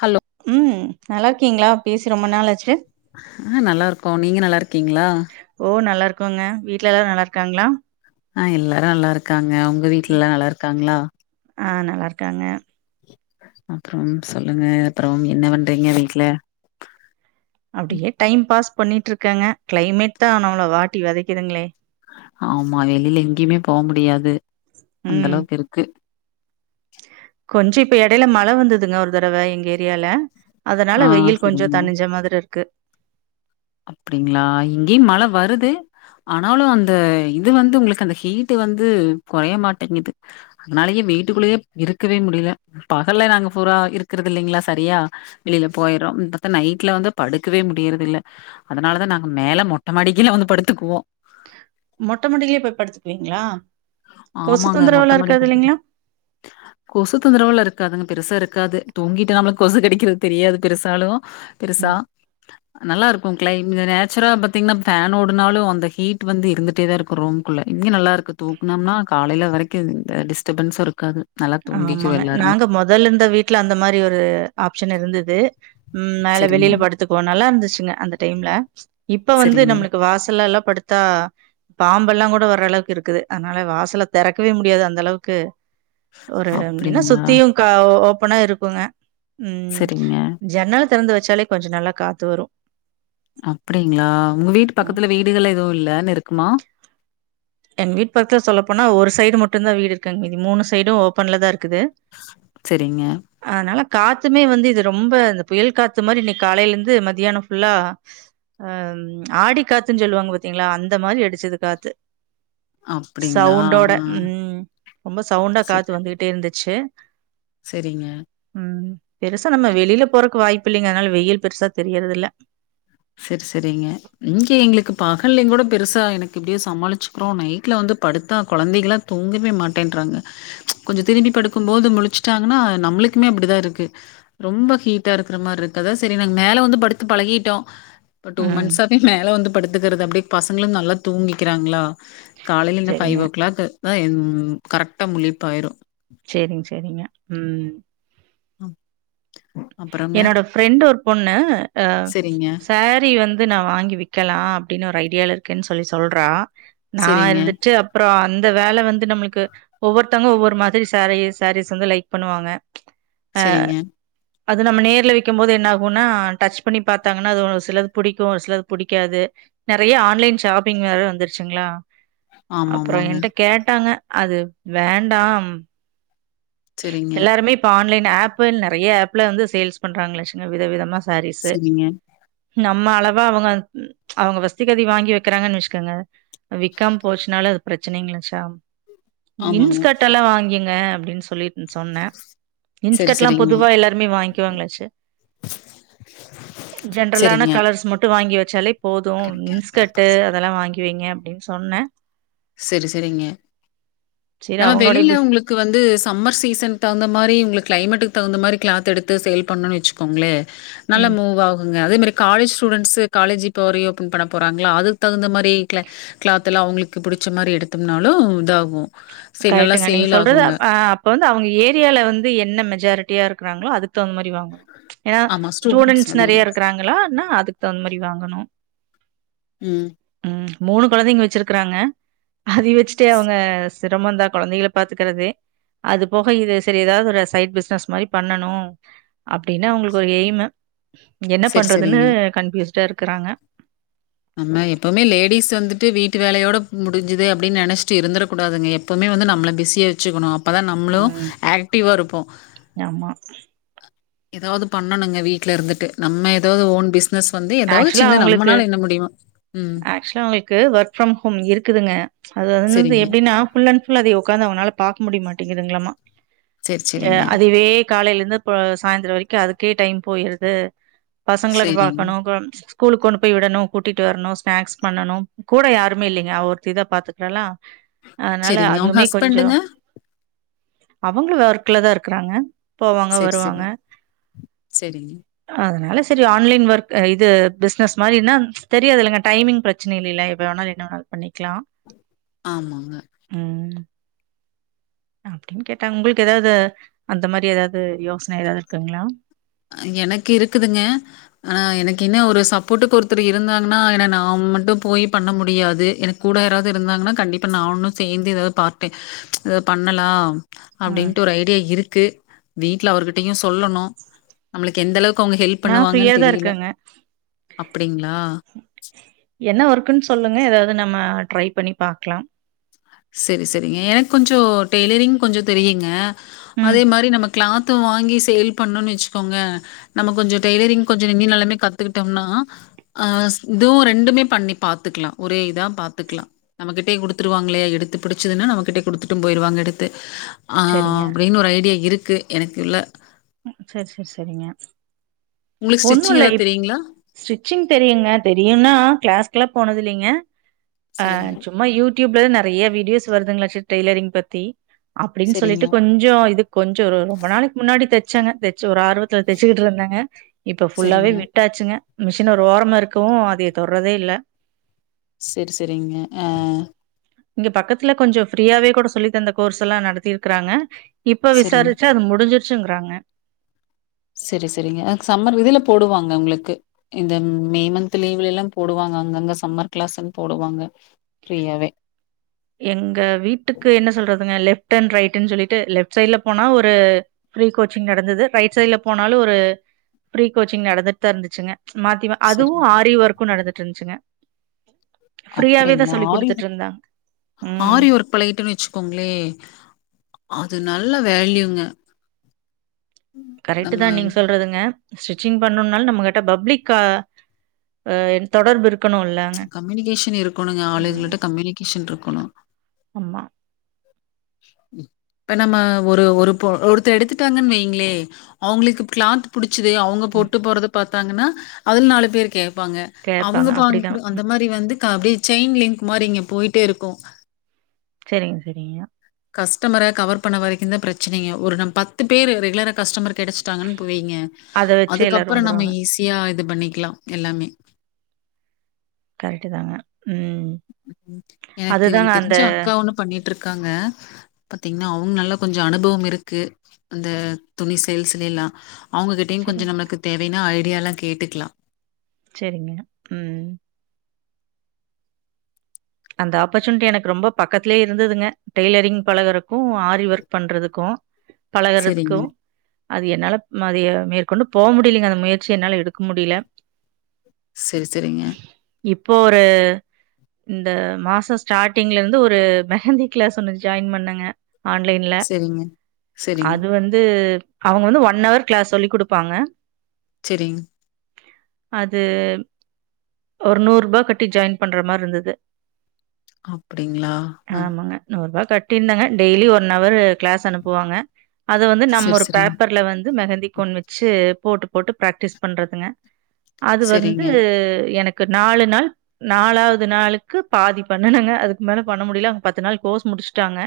ஹல் உ நல்லார்க்கீங்க்ளா அ நல்லார்கோ நீங்க நல்லார்க்கீங்களா க்கோங்க வீட்ல எல்லாரு நல்லார்க்காங்ளா அ எல்லாரு நல்லாருக்காங் ங்க உங்க வீட்ல எல்லா நல்லா இருக்காங்களா அ நல்லார்க்காங்க அப்புறம் சொல்லுங்க அப்பறம் என்ன பண்றீங்க வீட்ல அப்டியே டைம் பாஸ் பண்ணிட்டு இருக்கங்க கிளைமேட்தா நம்ள வாட்டி வதைக்குதுங்களே ஆமா வெளில எங்கியுமே போமுடியாது அந்தளவுக்கிருக்கு கொஞ்ச இப்ப எடையில மழ வந்ததுங்க ஒரு தரவ எங்க ஏரியால அதனால ஆ வெயில் கொஞ்சோ தனிஞ்ச மாதிரி இருக்கு அப்பிடிங்களா இங்கியு மழ வருது ஆனாலு அந்த இது வந்து ஒங்களுக்கு அந்த ஹீட்டு வந்து கொறைய மாட்டேங்குது அனாலயே வீட்டுக்குள்ளேயே இருக்கவே முடில பகல்ல நாங்க ஃபூரா இருக்றதில்லீங்களா சரியா வெளில போயறோ ம் பாத்தா நைட்ல வந்தா படுக்கவே முடியறதில்ல அதனாலதா நாங்க மேல மொட்டமாடிக்கீழ வந்து படுத்துக்குவோ மொட்டமாடிலியே போய் படுத்துக்வீங்களா ஆமாங்க மொட்டைமாடி வந்து கொசு தொந்தரவெல்லா இருக் க்காதுங்க பெருசா இருக்காது தூங்கிட்ட நம்ள கொசு கடிக்றது தெரியாது பெருசாலு பெருசா ம் நல்லார்க் கிளைம் த நேச்சுரா பத்தீங்கன்னா ஃபேன் ஓடுனாலு அந்த ஹீட் வந்து இருந்துட்டேதா இருக்கு ரூம்க்குள்ள இங்க நல்லாருக்கு தூங் ந்தம்னா காலைல வரைக்கு இந்த டிஸ்டபன்ஸு இருக்காது நல்லா தூங்கிக்குவோம் ஆமாங்க எல்லாருமே. நாங்க மொதல்லந்த வீட்ல அந்த மாரி ஒரு ஆப்சன் ன் இருந்தது ம் மேல சரிங்க, வெளில படுத்துக்குவோ நல்லா இருந் ச்சிங்க அந்த டைம்ல இப்ப வந்து சரிங்க. நம்ளுக்கு வாசல் எல்லா படுத்தா பாம்பெல்லா கூட வர அளவுக்கு இருக்குது அனால வாசல தெறக்கவே முடியாது அந்த அளவுக்கு ஒரு என்னா அப்படிங்களா? சுத்தியுக ஓ ப்பனா இருக்குங்க ம் சரிங்க. ஜன்னல் திறந்து வச்சாலே கொஞ்ச நல்லா காத்து வரு அப்பிடிங்களா உங்க வீட்டு பக்கத்துல வீடுகள் எதுவு இல்ல நெருக்காம எங் வீட் பக்கத்துல சொல்ல போனா ஒரு சைடு மட்டுதா வீடு இருக்ங் மீதி மூனு சைடு ஓப்பன்லதா இருக் க்குது சரிங்க. ஆ நல்ல காத்துமே வந்து இது ரொம்ப இந்த புயல் காத்து மாரி இன்னைக்கு காலையில இருந்து மதியானம் ஃபுல்லா அ ஆடி காற்றுன்னு சொல்லுவாங்க பாாரத்தீங்களா அந்த மாரி அடிச்சது காத்து அப்படிங்களா? சவுண்டோட ஆ. ம் ரொம்ப சவுண்டா காற்றுவந்துகிட்டு இருந்துச் செ சேரிங்க ம் பெருசா நம்ம வெளில போறக்கு வாய்ப் பிள்ளைங்கனால வெயில் பெருசா தெரியறது இல்ல சேரி சேரிங்க இங்க எங்களுக்கு பகல்லு கூட பெருசா எனக்கு இப்படியோ சமாளிச்சுக்கிறோ நைட்ல வந்து படுத்தா கொழந்தைங்கல்லா தூங்கவே மாட்டேன்றாங்க கொஞ்சோ திரும்பி படுக்கும் போது முளிச்சுட்டாங்கன்னா நம்மளுக்குமே அப்படிதா இருக்கு ரொம்ப ஹீட்டா இருக்கிற மாரி இருக்குா சேரி நாங்க மேல வந்து படுத்து பழகிட்டோ இப்ப டூ ம் மந்த்ஸ்தவே மேல வந்து படுத்துக்கிறது அப்டியே பசங்களு நல்லா தூங்கிக்கிறாங்களா காலையில என்ன சரிங்க. ஃபைவ் ஓ கிளாக் அதா என் கரெக்ட முழிப்பாயிரு சேரிங்க சேரிங்க ம் அ என்னோட ஃப்ரெண்ட் ஒரு பொண்ணு அ சரிங்க, சாரி வந் அது நா வாங்கி விற்றகலா அப்படின்னு ஒரு ஐடியால இருக்குன்னு சொல்லி சொல்றா நா சரிங்க, இருந்துட்டு அப்புறோ அந் இந்த வேலை வந்து நம்மளுக்கு ஒவ்வொருத்தவங்க ஒவ்வொரு மாதிரி சாரீஸ் சாரீஸ் வந்து லைக் பண்ணுவாங்களா சேரிங்க அது நம்ம நேர்ல விற்கும் போது என்ன ஆகுனா டச்சு பண்ணி பார்த்தாங்கன்னா அது ஒரு சிலது பிடிக்கு ஒரு சிலது பிடிக்காது நெறைய ஆன்லைன் ஷாப்பிங் வேற வந்துருச்சுங்களா அப்புறோ ஆமாமாங்க. என்ட்ட கேட்டாங்க அது வேண்டாம் சரிங்க, எல்லாருமே இப்ப ஆன்லைன் ஆப்பள் நெறைய ஆப்ல வந்து சேல்ஸ் பண்றாங்கங்க [unintelligible] வித விதமா சாரீஸு சரிங்க. நம்ம அளவா அவங்க அவங்க [unintelligible] வாங்கி வைக்கிறாங்கன்னு வச்சக்கோங்க அ விக்காம் போச்சுனால அது பிரச்சனைங்களா ஷாம் ஆமாங்க. இன்ஸ்கட் எல்லா வாங்கிங் அ அப்டின் [unintelligible] சொன்ன சரி, இன்ஸ்கர்ட்லா சரிங்க. பொதுவா எல்லாருமே வாங்கிவாங்களாச்சு ஜென்ரலான சரிங்க. கலர்ஸ் மட்டு வாங்கி வெ சலைப் போதும் கிடைக்காது. இன்ஸ்கட்டு அதெல்லா வாங்கி வெய்ங்க அப்டின்னு சொன்னே செரி செரிங்க சரி நம்ம அவங்களுடைய வெளில பிஸ் ஓங்களுக்கு வந்து சம்மர் சீசனுக்கு தகுந்த மாரி உங்ளுக்கு கிளைமேட்டுக்கு தகுந்த மாரி கிளாத்தெடுத்து சேல் பண்ணோன்னு வெச்சுக்கோங்ளே நல்லா ம். மூவ் ஆகுங்க அதே மாரி காலேஜ் ஸ்டூடென்ஸ் காலேஜ் இப்பவரியோ ஓபன் பண்ண போறாங்களா அதுக்கு தகுந்த மாரி கிலாத்தெல்லா அவுங்களுக்கு புடிச்ச மாரி எடுத்தோம்னாலு இதாகு கரெட்டுங்க நீங்க சொல்றது ஆ அப்ப வந்து அவுங்க ஏரியால வந்து என்ன மெஜாரிட்டியா இரு குராங்ளோ அதுக்கு தகுந்த மாரி வாங்கனு ஏனா ஆமா, ஸ்டூடண்ட்ஸ் ஸ்டூடென்ஸ் அதிகமா நெறிய இருக்கு. இருக்குறாங்களா னா அதுக்கு தகுந்த மாரி வாங்கனு ம். உம் மூனு கொழந்தைங்க வெச்சிருக்குறாங்க அத வெச்சுட்டே அவுங்க சிரமுன்தா கொழந்தைகள பாத்துக்கறது அது போக இது செரி ஏதாவது ஒரு சைட் பிசினஸ் மாரி பண்ணனு அப்டின்னு அவுங்களுக்கு ஒரு எய்மு என்ன சரி, பண்றதுன்னு சரிங்க. கன்ப்யூஸ் ட இருக்குறாங்க நம்ம எப்பவுமே லேடிஸ் வந்துட்டு வீட்டு வேலையோட முடிஞ்சுது அப்டின்னு நெனச்சுட்டு இருந்துட கூடாதுங்க எப்பவுமே வந்து நம்மள பிஸியா வெச்சுக்கணு அப்பதா நம்ளு ம் ஆக்டிவா இருப்போ ஆமா. எதாவது பண்ணணுங்க வீட்லருந்துட்டு நம்ம ஏதாவது ஓன் பிஸ் ஆக்சுவலா அவுங்களுக்கு ம். - ஆக்சுவலா அவுங்களுக்கு ஒர்க் ப்ரம் ஹோம் இருக்குதுங்க அது வந்து சரிங்க. எப்டினா ஃபுல் அன்ட் ஃபுல் அத ஒக்காந்து அவுங்கனால பாக்க முடிய மாட்டேங்குதுங்களாமா சரி, ய சரிங்க. அதுவே காலேல- ந்து இப்ப சாய்ந்திர வெரிக்கு அதுக்கே டைம் போய்டுது பசங்களுக்கு பா சரிங்க. [unintelligible] ஸ்கூலுக்கு கொண்டு போய் விடணு கூட்டிட்டு வரணு ஸ்நாக்ஸ் பண்ணனு கூட யாருமே இல்லிங்க அவ ஒருத்திதா பாத்துக்குறாலா செரிங்க உங்க ஹஸ்பெண்டுங்க அவுங்களு வொர்க்குல தா இருக்குறாங்க போவாங்க சரி, சரி. வருவாங்க சரிங்க. அதனால சரி ஆன்லைன் வர்க் அ இது பிஸ்னஸ் மாரின்னா தெரியது இல்லைங்க டைமிங் பிரச்சன இல்லில எப்ப வேணாலு என்ன வேணாலு பண்ணிக் க்கலா ஆமாங்க. ம் அப்பிடின் கேட்டாங்க உங்களுக்கு எதாவது அந்த மாரி எதாவது யோசன எதாவது இருக்குங்களா எனக்கு இருக்குதுங்க ஆனா எனக்கு என்ன ஒரு சப்போர்ட்டுக்கு ஒருத்தர் இருந்தாங்கன்னா என்ன நா மட்டு போய் பண்ண முடியாது எனக்கு கூட யாராவது இருந்தாங்கன்னா கண்டிப்பா நானு சேந்து எதாது பார் டை எத பண்ணலா ம் அப்பிடின்ட்டு ஒரு ஐடியா இருக்கு வீட்ல அவர்கிட்டயு சொல்லனு நம்மளுக்கு எந்த அளவுக்கு அவங்க ஹெல்ப் நான் ஃப்ரீயா பண்ணுவாங்கன்னு தான் தெரியல இருக்கேங்க அப்பி என்ன ஒர்க்குன் சொல்லுங்க எதா து நம்ம ட்ரை பண்ணி பாக்கலா சரி சரிங்க எனக் கொஞ்சோ டேயிலரிங் கொஞ்சோ தெரியுங்க ம். அதே மாரி நமக் கிளாத்து வாங்கி சேல் பண்ணுன் வச்சிகோங்க நம கொஞ்சோ டேய்லரிங் கொஞ்சோ நினினாலுமே காத்துகிட்டம்னா ஆ இது ரெண்டுமே பண்ணி பாத்துக்கலா ஒரே இதா பாத்துக்கலா நமகிட்டே குடுத்துருவாங்களே எடுத்து புடிச்சதுன்ன நம்ம கிட்ட குடுத்துட்டு போயிடுவாங்க எடுத்து ஆ சரிங்க. அப்பிடின் ஒரு ஐடியா இருக் க்கு எனக்குள்ள ம் சரி சரி சரிங்க உங்களுக்கு ஒன்னு ஸ்டிச்சிங் இல்ல ஏதாவது இப் தெரியுங்களா? ஸ்டிச்சிங் தெரியுங்க தெரியுனா கிளாஸ் க்ல்ல போனது இல்லைங்க ஆ சரிங்க, சும்மா யூ டியூப்ல நெறைய வீடியோஸ் வருதுங்களா டெய்லரிங்கி பத்தி அப்பிடின் சரிங்க, சொல்லிட்டு கொஞ்சோ இது கொஞ்சோ ஒரு ரொம்ப நாளைக்கு முன்னாடி தைச் ச்சங்க தெ ச்சி ஒரு ஆர்வத்துல தச்சிகிட்டு இருந்தங்க இப்ப ஃபுல்லாவே சரிங்க. விட்டாச்சிங்க மிஷின் ஒரு ஓரமா இருக்கவு அதே தொடர்றதே இல்ல செர் செரிங்க ஆ இங்க பக்கத்துல கொஞ்சோ ஃப்ரீயாவே கூட சொல்லி தந்த கோர்ஸ் எல்லா நடத்திருக்கறாங்க இப்ப சரிங்க. விசாரிச்சா அது முடிஞ்சி ச்சிங்கிறாங்க சரி சரிங்க அ சம்மர் இதுல போடுவாங்க உங்களுக்கு இந்த மே மந்த் லீவுல எல்லா போடுவங்க அங்க அங்க சம்மர் கிளாஸ்னு போடுவாங்க ஃப்ரீயாவே எங்க வீட்டுக்கு என்ன சொல்றதுங்க லெ ப்ட்டன் ரைட்ன்னு சொல்லிட்டு லெப்ட் சைடல போனா ஒரு ஃப்ரீ கோச்சிங் நடந்தது ரைட் சைட்ல போனாலு ஒரு ஃப்ரீ கோச்சிங் நடந்துட்டுதா இருந்துச்சிங்க மாத்திமா சரி அதுவு ஆரி ஒர்க் க்கு நடந்துட்டு இருந்துச்சுங்க ஃப்ரீயாவே தா அப்படிங்களா சொல்லி் ஆரி குடுத்துட்டு இருந்தாங்க ம். ஆரி ஒர்க் பழகிட்டோன்னு வச்சுக்கோங்களே அது நல்ல வேல்யூங்க கரெக்ட்டு நம்ம தா நீங்க சொல்றதுங்க ஸ்டிச்சிங் பண்ணும்னாலு நம்ம கிட்ட பப்ளிக் அ தொடர்பு இருக்கு கம்யூனிகேஷன் இருக்கணுங்க ம். ஆம். ஆளுகல்ட்ட கம்யூனிகேஷன் இருக்கணு ஆமா. இப்ப நம்ம ஒரு ஒரு ஒருத்தர் எடுத்துட்டாங்கன் வைங்களே அவுங்களுக்கு கிளாத் புடிச்ச புடிச்சது அவுங்க ம். போட்டு போறத பாத்து குடுத்தாங்கன்னா அதுல நாலு பேரு கே இருப்பாங்க கேட்பாங்க. அவுங்க அப்படிதான். பாங்க அந்த ம். மாதிரி வந்து அக்கா அப்டியே செயின் லிங்க் மாரி இங்க போயிட்டே இருக்கு செரிங்க செரிங்க கஸ்டமர கவர் பண்ண வரைக்கு தா பிரச்சனையே ஒரு ந பத்து பேரு ரெகுலரா கஸ்டமர் கெடச்சுட்டாங்கன் இப்போ வைங்க அத வச்சு எல்லாரும் அதுக்கப்புறோ நம்ம வந்துருவாங்க. ஈஸியா இது பண்ணிக்லா எல்லாமே கரெக்ட்டு தாங்க ம். எனக்கு அதுதாங்க அந்த தெரிஞ்ச அக்கா ஒன்னு பண்ணிட்டு இருக் க்காங்க பாத்தீங்கனா அவுங்க நல்ல கொஞ்சோ அனுபவம் இருக்கு அந்த துணி சேல்ஸ்ல எல்லா அவுங்ககிட்டயு கொஞ்சோ சரிங்க, நமக்கு தேவயானா அப்டியெல்லா கேட்டுக்கலா செரிங்க உம் அந்த ஆப்பர்ச்சுனிட்டி எனக்கு ரொம்ப பக்கத்தலயே இருந்ததுங்க டெய்லரிங் பழகுறக்கு ஆரி ஒர்க் பண்றதுக்கு பழகுறதுக்கு சரிங்க. அது என்னால மதிய மேற்க கொண்டு போக முடியலங்க அந்த முயற்சி என்னால எடுக்க முடியல செரி செரிங்க இப்போ ஒரு இந்த மாச ஸ்டாட்டிங்ல இருந்து ஒரு மெஹந்தி கிளாஸ் ஒன்னு ஜாயின் பண்ணேங்க ஆன்லைன்ல சரிங்க. சரிங்க. அது வந்து அவுங்க வந்து ஒன் அவர் கிளாஸ் சொல்லி குடுப்பாங்க செரிங்க அது ஒரு நூறு ரூபா கட்டி ஜாயின் பண்ற மாரி இருந்தது அப்டிங்ளா அ இப்டி இருந்தாங்க டெய்லி ஒன் அவரு கிளாஸ் அனுப்புவாங்க அத வந்து நம்ம சரி, ஒரு சரிங்க. பேப்பர்ல வந் து மெகந்தி கோன் வச்சு போட்டு போட்டு பிராக்டிஸ் பண்றதுங்க அது வந்து சரிங்க. எனக் கு நாலு நாள் நாலாவது நாளு க்கு பாதி பண்ணுனங்க அதுக்கு மேல பண்ண முடியல அவங்க பத்து நாள் கோர்ஸ் முடிச்சுட்டாங்க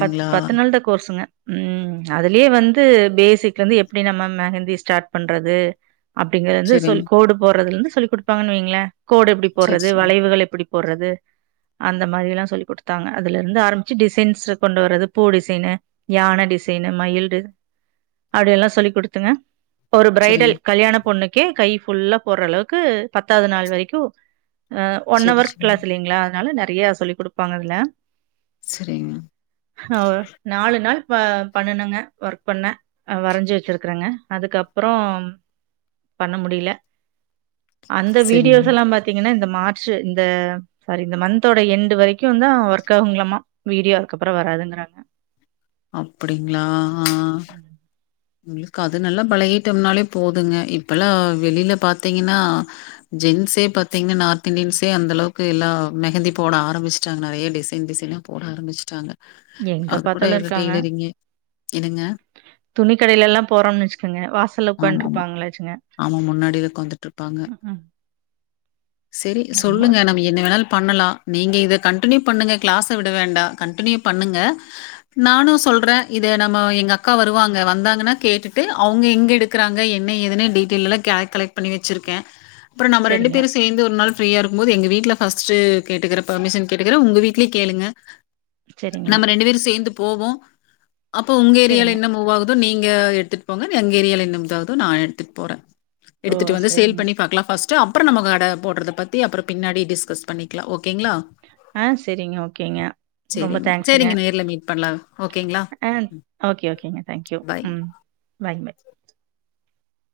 பத் பத்து நாள்தா கோர்ஸ்ங்க ம் அதுலயே வந்து பேசிக்ல இருந்து எப்டி நம்ம மெஹந்தி ஸ்டார்ட் பண்றது அப்டிங்கறது வந்து சொல் சரிங்க. கோடு போட்றதுல இருந்து சொல்லி குடுப்பாங்கன்னு வைங்களே கோடு எப்டி போட்ற சரி, து சரிங்க. வளைவுகள் எப்பிடி போடுறது அந்த மாரி எல்லா சொல்லி் குடுத்தாங்க அதுல இருந்து ஆரம்பிச்சு டிசைன்ஸ் கொண்டு வர்றது பூ டிசைனு யான டிசைனு மயில் டி அப்டி எல்லா சொல்லிக் குடுத்துங்க ஒரு பிரைடல் சரிங்க. கல்யாண பொண்ணு க்கே கை ஃபுல்லா போட்ற அளவுக்கு பத்தாவது நாள் வரைக்கு ஆ ஒன் சரி, அவர் சரிங்க. கிளாஸ் இல்லைங்ளா அதனால நெ றையா சொல்லி் குடுப்பாங்க அதுல சரிங்க, அப்றோ நாலு நாள் ப பண்ணனுங்க ஒர்க் பண்ண ஆ வரைஞ்சு வச்சிருக்கறேங்க அதுக்கப்புறோ பண்ண முடியல அந்த சரிங்க. வீடியோஸ் எல்லா பாத்தீங்கன்னா இந்த மார்ச்சு இந்த சாரி இந்த மந்த்தோட எண்டு் வரைக்குந்தா ஒர்க் ஆகுங்களாமா வீடியோ அதுக்கப்புற வராதுங்கறாங்க அப்பிடிங்களா ஆ உங்களுக்கு அது நல்லா பழகிட்டோம்னாலே போதுங்க இப்ப எல்லா வெளில பார்த்தீங்கன்னா ஜென்ஸே பாத்தீங்கன்னா நார்த் இன்டியன்ஸே அந்த அளவுக்கு எல்லா மெகந்தி போட ஆரம்பிச்ட்டாங்க நெறைய டிசைன் டிசைனா போட ஆரம்பிச்சுட்டாங்க எங்க அது கூட பாத்தாலு இது இருக்காங்க டெய்லரிங்கி என்னங்க கடைலல்லா போறோன்னு வச்சுக்கங்க வாசல்ல ஆமாமா. உக்கான்ட்ருப்பாங்களாச்சுங்க ஆமா. முன்னாடில ம் ம் செரி சொல்லுங்க நம்ம என்ன வேண்ணாலு பண்ணலா நீங்க இத கண்டினுயூ பண்ணுங்க கிளாச விட வேண்டா கன்டினுயு பண்ணுங்க நானு சொல்றே இத நம்ம எங்க அக்கா வருவாங் க வந்தாங்கன்னா கேட்டுட்டு அவங்க எங்க எடுக்கிறாங்க என்ன ஏதுன்னு டீட்டைல் எல்லா க கலெக்ட் பண்ணி வச்சிருக்கே அப்புற நம்ம ரெண்டு சரிங்க பேரு சேந்து ஒரு நாள் ஃப்ரீயா இருக்கும்போது எங்க வீட்ல ஃபஸ்ட்டு கேட்டுக்கிற பெர்மிஷன் கேட்டுக்கற உங்க வீட்லயு கேளுங்க சரிங்க நம்ம ரெண்டு பேரு சேந்து போவோ அப்போ உங்க ஏரியால சரிங்க என்ன மூவாகு து நீங்க எடுத்துட்டு போங்க எங்க ஏரியால நன்னதாவதோ நா எடுத்துட்டு போறே ஓ எடுத்துட்டு வந்து சேல் சரிங்க பண்ணி பாக்லா ஃபஸ் ட்ரோ அப்புறோ நம்ம கட போடுறத பத்தி அப்புறப பின்னாடி டிஸ்கஸ் பண்ணிக்கலா ஓக் ஆ சரிங்க ஓகேங்க ரொம்ப சரிங்க. தேங்க்ஸ்ங்க சரிங்க. நேர்ல மீட் பண்ணலாம். ஓகேங்களா? ஆ ஓகே ஓகேங்க தேங்க்யூ பை. உ பாய் பாய்